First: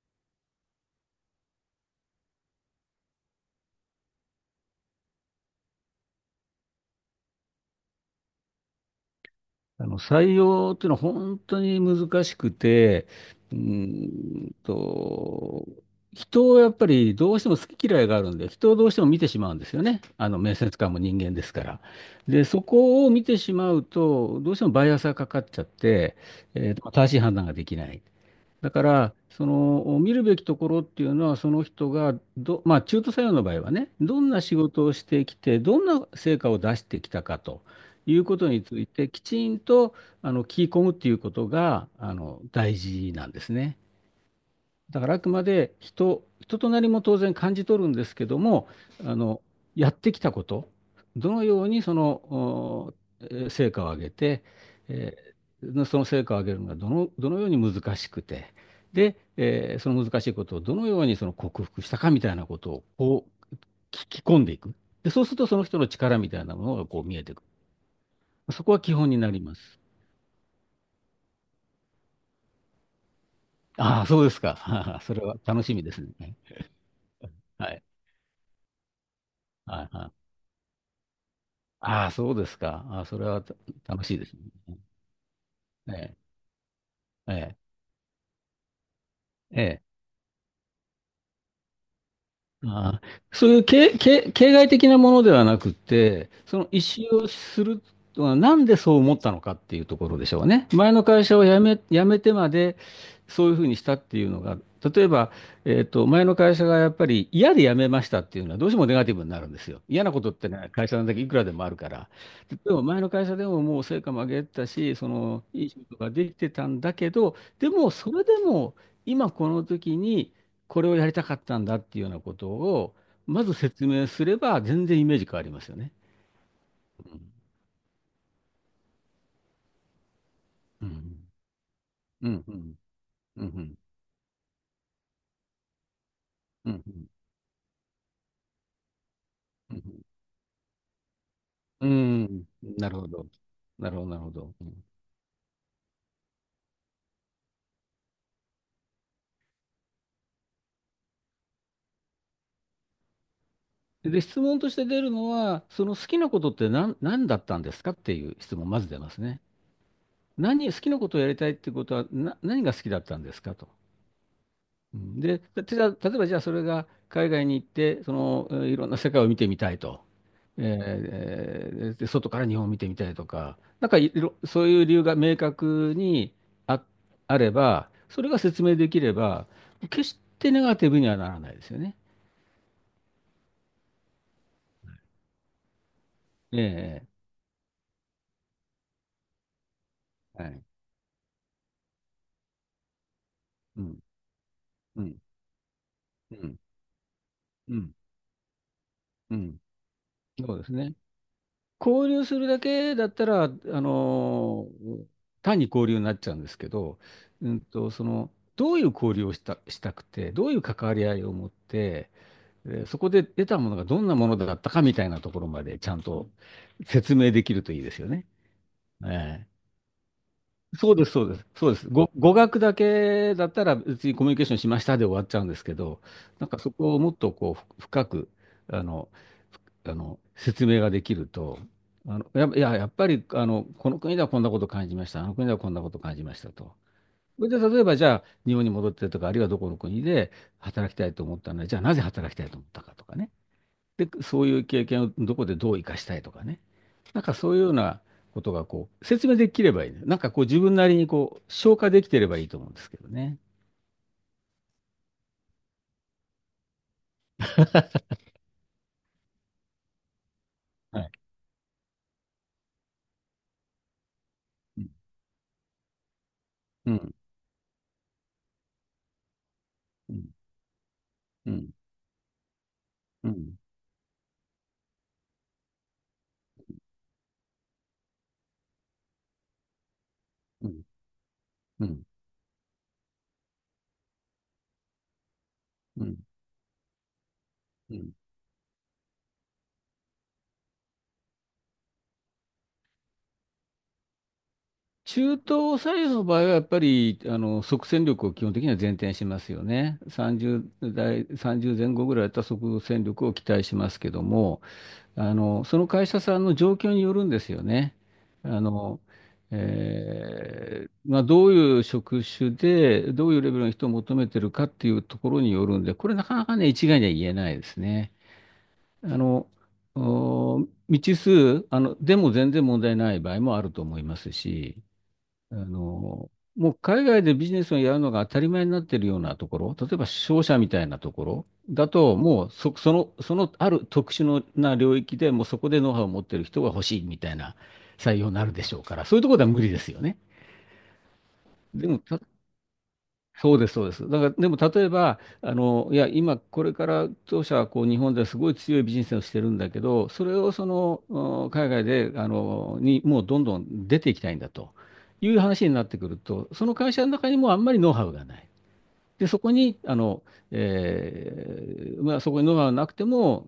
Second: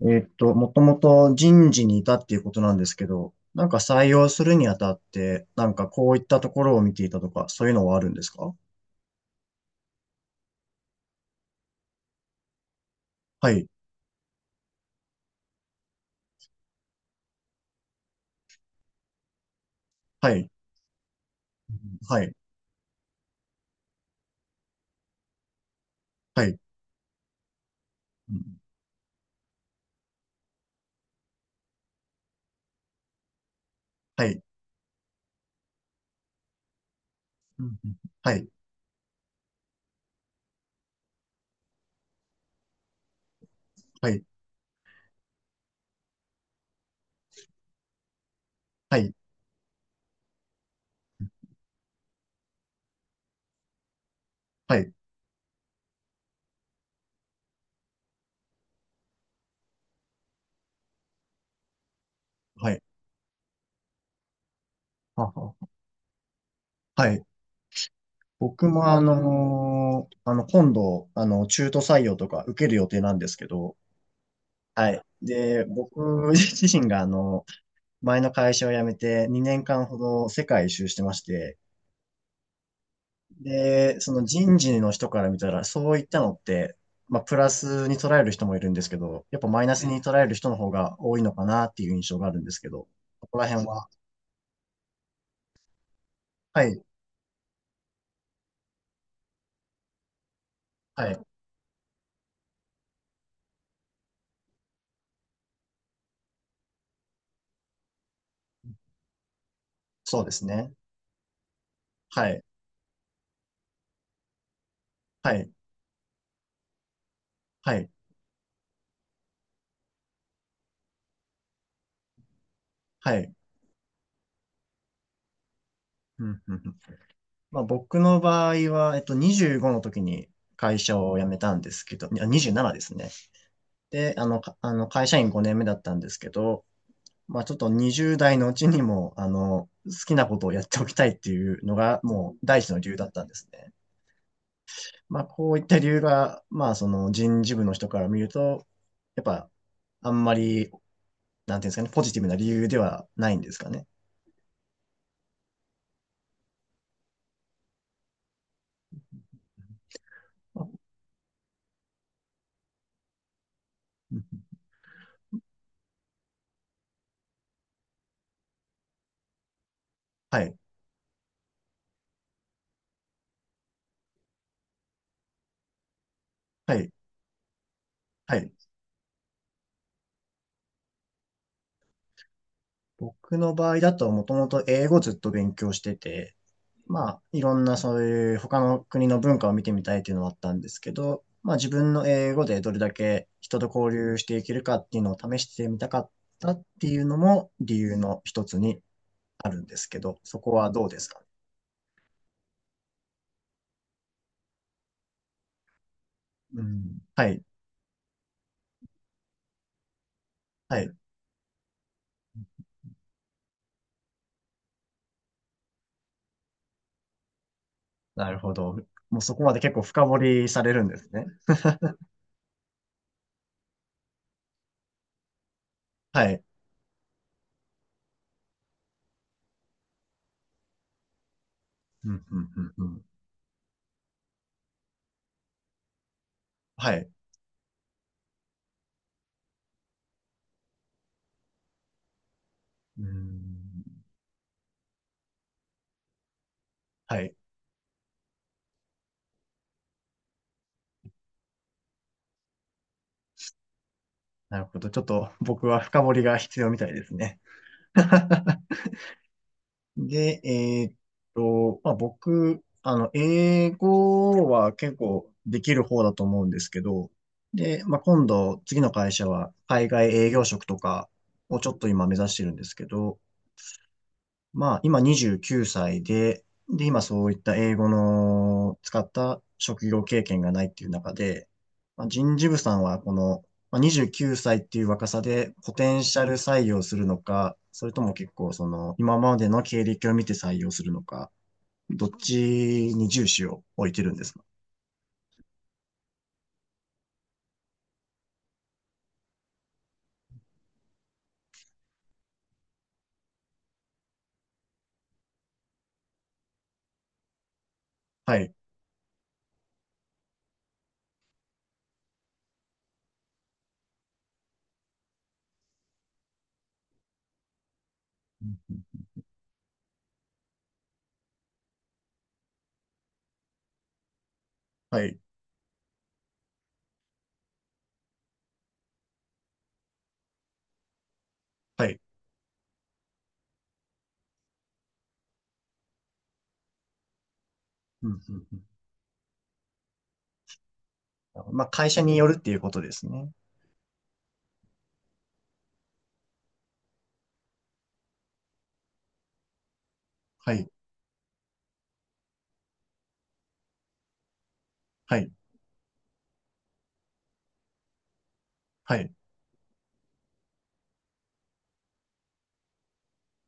もともと人事にいたっていうことなんですけど、なんか採用するにあたって、なんかこういったところを見ていたとか、そういうのはあるんですか？あの採用っていうのは本当に難しくて、はうーい。んと、人をやっぱりどうしても好き嫌いがあるんで、人をどうしても見てしまうんですよね。あはのい。面接官も人間ですから。はい。で、そこを見てしまうと、どうしてもバイアスがかかっちゃって、はい。正しい判断ができない。うん。だから、その見るべきところっていうのは、その人がど、まあ、中途採用の場合はね、どはんない。仕事をしてきて、どんな成果を出してきたかうとん。いうはこい、とについて、きちんとあの聞き込むっていうことがあの大事なんですね。はい。だからあくまで人となりも当然感じ取るんですけども、はい。あの、やってきたこと、どのようにその、成果を上げて、はい。えーその成果を上げるのがどのように難しくて、で、その難しいことをどのようにその克服したかみたいなこはとい。をこう聞き込んでいく。で、そはうするとは。その人の力みたいなものがこうは見い。えてくる。そ僕こはも基本になります。今度、中途採用とか受ける予定なんですけど、ああ、そうですはか。い。それは楽で、しみで僕すね。自身がはい。前の会社を辞めて2年は間いほはい、ど世界一周してまして、ああ、そうですか。ああ、それはたで、楽そしいのですね。人事の人から見たら、そえういっえ、たのって、まあ、プラえスに捉える人もいるんですけど、やっぱえ、マイナえスに捉える人の方が多いのかなっていう印象があるんですけど、ああ、ここらそういう辺は、形骸的なものではなくて、そはの意い。思をするのはなんでそう思ったのかっていうところでしょうね。前のはい。会社を辞め、辞めてまでそういうふうにしたっていうのが、例えば、前の会社がやっぱり嫌で辞めましたっていうのはどうしてもネガティブになるんですよ。嫌なこそうでとっすてね、ね。会社なんだけいくらでもあるから。はい。でも前の会社でももう成果も上げてたし、そはのい。いい仕事ができてたんだけど、ではい。もそれでも今この時に、これをやりたかったんだっていうようなことを、はい。まず説明すれば全然イメージ変わりますよね。うん。うん。うん。まあ、僕の場合は、25の時に会う社を辞ん。めたんですけど、いやうん。う27ん。ですね。うん。で、あの、かあの会社員5年目だったんですけど、うん。うん。まあちょっと20代のうちにも、好きなことをやっておきたいっていうのうが、ん。うもうん、第一のな理由るほだったど。んですね。なるほど、なるほど。うん。まあこういった理由が、まあその人事部の人から見ると、やっぱ、あんまり、なんていうんですかね、ポジティブな理由ではないんですかね。で、質問として出るのは、その好きなことって何だったんですかっていう質問、まず出ますね。あ、好きなことをやりたいってことは、何が好きだったんですかと。うん。で、たじゃあ例えばじゃあそれが海外に行って、その、いろんな世界を見てみたいと。はい。えで、外から日本を見てみたいとか、なんかいろ、そういう理由が明確にはあ、い。あれば、それはがい。説明できれば、決してネガティブにはならないですよね。僕の場合だともともと英語ずっと勉強してて、ええ。まあ、いろんなそういう他の国の文化を見てみたいっていうのはあっはたんい。ですけど、まあ自分の英語でどれだけ人とう交ん、流していけるかっていううのをん、試してみたかっうたん、っていうのもう理ん、由の一つにうあん。るんですけど、そこそうではすどうね。ですか？交流するだけだったら、のー単に交流になっちゃうんですうけん。ど、はい。その、どういう交流をした、したくて、どういうは関わい。り合いを持って、で、そこで得たものがどんなものだったかみたいなところまでちゃんと説明できるといいですよね。なるほど。もうそこええ、まで結構深掘りされるんそでうですす、そね。うです、そうです。語学だけだったら別にコミュニケーションしましたで終わっちゃうんですけど、はい。なんかそこをもっとこう深く、あの、あの説明ができると、うあん。の、うや、ん。ういん。や、うやっん。ぱりあの、この国ではこんなこと感じました、あの国ではこんなこと感じましたと。はい。それで例えばじゃあ日本に戻ってとか、あるいはどこの国で働きたいと思ったので、じゃあなぜ働きたいと思ったかうとかね。ん。で、そういう経験をどこでどう生かしたいとかね。はなんい。かそういうようなことがこう、説明できればいいね。なんかこう自分なりにこう、消化できてればいいと思うんですけどね。なるほど。ちょっと僕は深掘りが必要みたいですね。で、はい。まあ、僕、英語はうん。結構できる方だと思うんですけうど、ん。で、まあ、今度、次の会社は海外うん。営業職とかうをちょん。っと今目指してるんですけど、うん。まあ、今29歳で、で、今そういった英語の使った職業経験がないうっん。ていう中で、うまあ、人事部さんはこの、まあ、29歳っていう若さでポテンん。シャル採用するのか、それうともん。結構その今までの経歴を見て採用するのか、どっちに重視を置いてるんですか？中東左右の場合はやっぱり、あの、即戦力を基本的には前提にしますよね。30代、30前後ぐらいだったら即戦力を期待しますけども、あの、その会社さんの状況によるんですよね。はい。あの、まあ、どういう職種で、どういうレベルの人を求めてるかっていうところによるんで、これなかなかね、一概には言えないですね。あの、お未知数、あの、でも全然問題ない場合もあると思いますし、はい。あの、もう海外でビジネスをやるのが当たり前になっているようなところ、例えば商社みたいなところはだい。と、もうそ、その、そのある特殊のな領域でもうそこでノウハウを持っている人が欲しいみたいなうん。採用うになん。るうでしょうから、そういうところでは無理ですよね。ん。まあ、で会社も、によるっていうことですね。そうです、そうです。だから、でも例えば、あの、いや、今、これから当社はこう日本ですごい強いビジネスをしてるんだけど、それをはそい。の海外で、もうどんどん出ていきたいんだとはいい。う話になってくると、その会社の中にもうあんまりノウハウがない。はい。で、そこに、あの、まあ、そこにノウハウなくても、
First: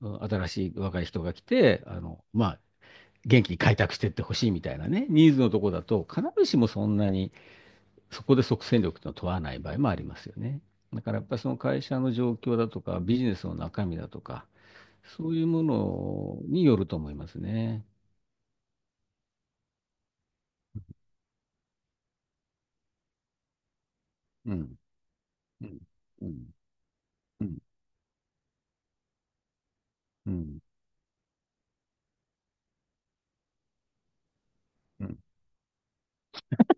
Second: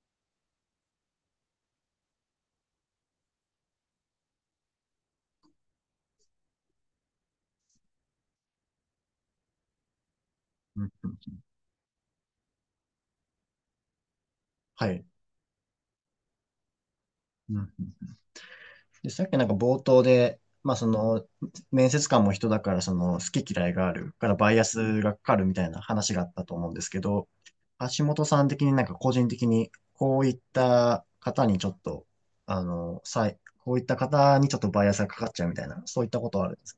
うん、新しい若い人が来て、あの、まあ、元気に開拓していってほしいみたいなね、ニーズのとこだと、必ずしもそんなに。そこで即戦力というのを問わない場合もありますよね。うん。だうからやっぱん。りその会社の状況だとか、ビジネスの中身だとか、はい。そういうものによると思いますうん。うね。ん。で、さっきなんか冒頭で、まあその、面接官も人だからその好き嫌いがあるからバうイアん。スがかかるみたういなん。話があうったん。と思うんですけど、う橋本さん的になんか個人的にこういっん。た方にちょっと、こういった方にちょっとバイアスうがかん。かっちゃうみたいな、そういったことはあるんです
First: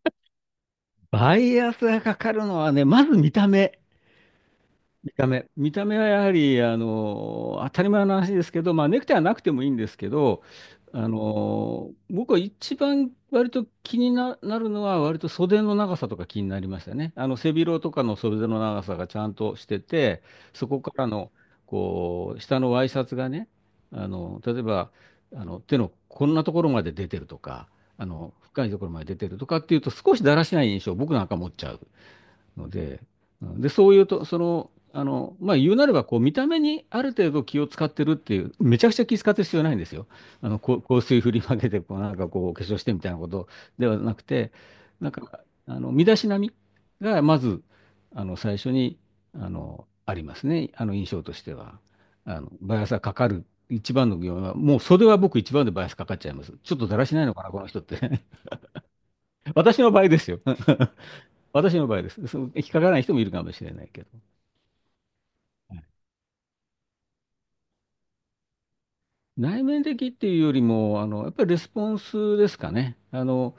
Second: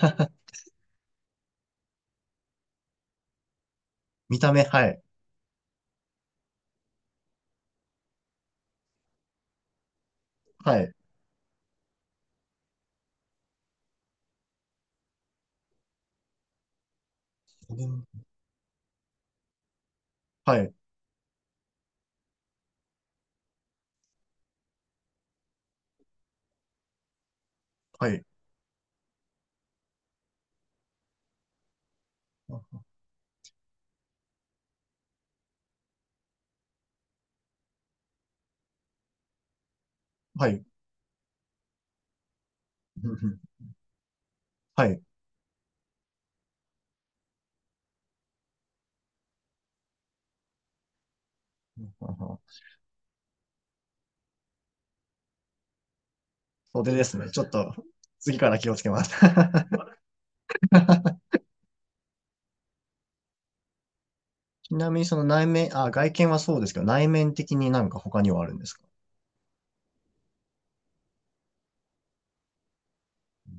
か？ バイアスがかかるのはね、まず見た目。見た目。はい。見た目。見た目はやはり、あの、当たり前の話ですけど、まあ、ネクタイはなくてもいいんですけど、はい。あの、僕は一番割と気にな、なるのは、割と袖の長さとか気になりましたね。あの、背広とかの袖の長さがちゃんとしてて、はそい。こからの、こう、下のワイシャツがね、あの、例えば、あの、手のこんなところまで出てるとか、あはい。の、深いところまで出てるとかっていうと、少しだらしない印象を僕なんか持っちゃう。ので、で、そういうと、その、あの、まあ、言うなれば、こう、見た目にある程度気を使ってるっていう、めちゃくちゃ気使ってる必要ないんですよ。はあの、い。こう香水振りまけて、こう、なんかこう、お化粧してみたいなことではなくて、はい。なんか、あの、身だしなみが、まず、あの、最初に、あの、ありますね。あの、印象としては。あの、バイアスがかかる。一番の要因は、もう袖は僕一番でバイアスかかっちゃいます。ちょっと袖だでらしすないね。のちょかっな、このと人って。次から気をつけます。私の場合ですよ。私の場合です。その引っかからない人もいるかもしれないけど。ちなみにその内は面、い。あ、外見はそうですけど、内面的になんか他にはあるんですか？内面的っていうよりも、あの、やっぱりレスポンスですかね。あの、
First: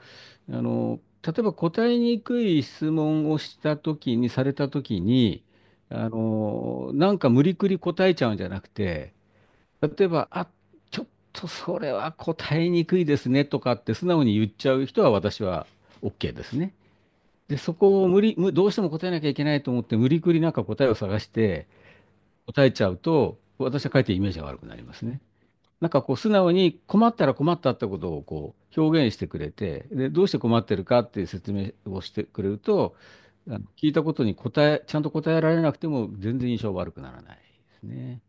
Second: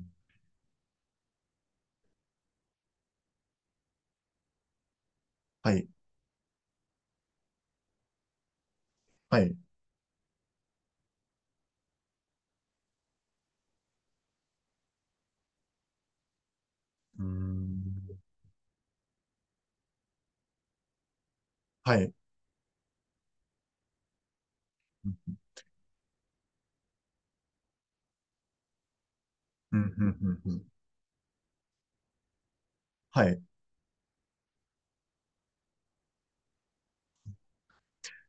あの、例えば答えにくい質問をしたときに、されたときに、はい。あの、なんか無理くり答えちゃうんじゃなくて、はい。う例えば、ちょっとそれは答えにくいですねとかって素直に言っちゃう人は私は OK ですね。ーで、そこをん。無理、むどうしても答えなきゃいけないと思って、無理くりなんか答えを探して、はい。答えちゃうと、私はかえってイメージが悪くなりますうね。ん。なんかこう素直に困ったら困ったってことをこう表現してくれうん。て、うで、どうしん。てう困ん。ってるかっていう説明をしてくれると、はい。あの聞いたことに答え、ちゃんと答えられなくても全然印象悪くならないですね。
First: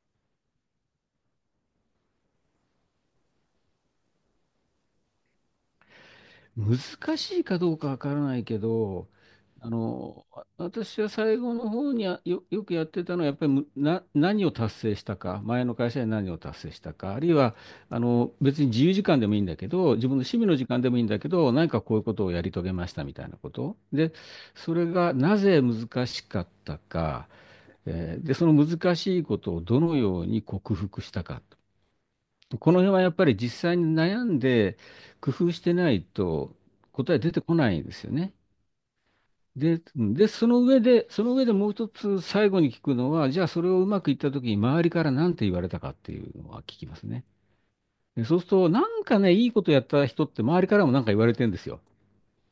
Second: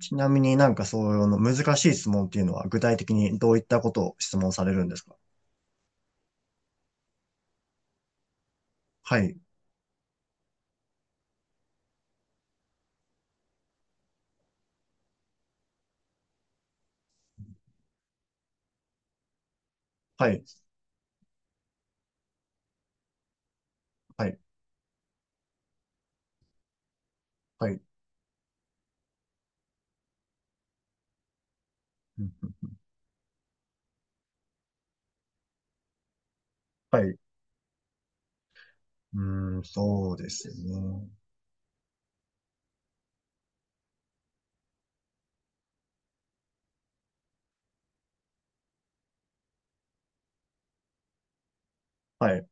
ちなみになんかそういうの難しい質問っていうのは具体的にどういったことを質問されるんですか？難しいかどうかわからないけど、はい。あの、私は最後の方によくやってたのは、やっぱり何を達成したか、前の会社で何を達成したか、あるいは、あの、別に自由時間でもいいんだけど、自分のは趣い。味の時間でもいいんだけど、何かこういうことをやり遂げましたみたいなこと。で、はい。それがなぜ難しかったか、はい。で、その難しいことをどのように克服したか。うん。この辺はやっぱり実際に悩んで工夫してないとはい。答うえ出てこないんですよね。ーん、で、そうですね。その上でもう一つ最後に聞くのは、じゃあそれをうまくいった時に周りから何て言われたかっていうのは聞きますね。で、そうすると、なんかね、いいことやった人って周りからも何か言われてるんですよ。はい。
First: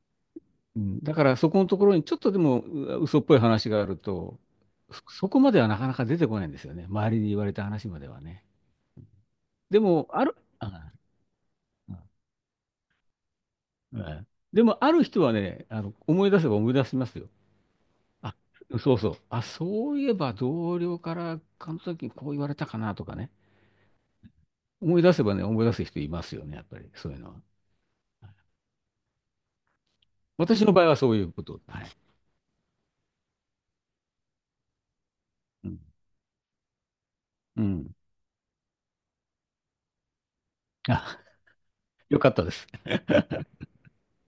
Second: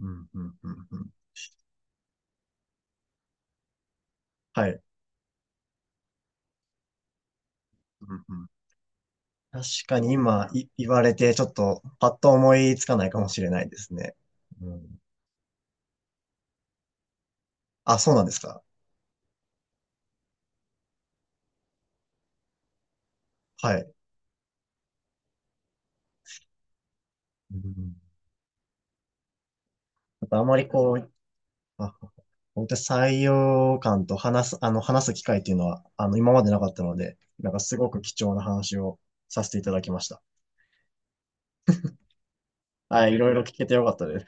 うん。うん。ううん。うん、ん。だからそこのところにちょっとでもう嘘っぽい話があると、はい。そこまではなかなか出てこないんですよね。周りに言われた話までうはん。うね。ん。確でかも、にある、今言あわれてちょっとパッと思いつかないかもしれないですね。ええ。でうも、あん。る人はね、あの、思い出せば思い出しますよ。あ、そうなんであ、すか？そうそう。あ、そういえば同僚からあの時こう言われたかなとかね。はい。思い出せばね、思い出す人いますよね、やっぱり、そういうのは。うん、あとあま私りの場合こはそう、ういうこと。はい。あ、本当に採用官と話す機会っていうのうん。は、今までなかったので、なんかうすごん。く貴重な話をさせていただきました。あ、よかったです。はい、いろいろ聞けてよかったです。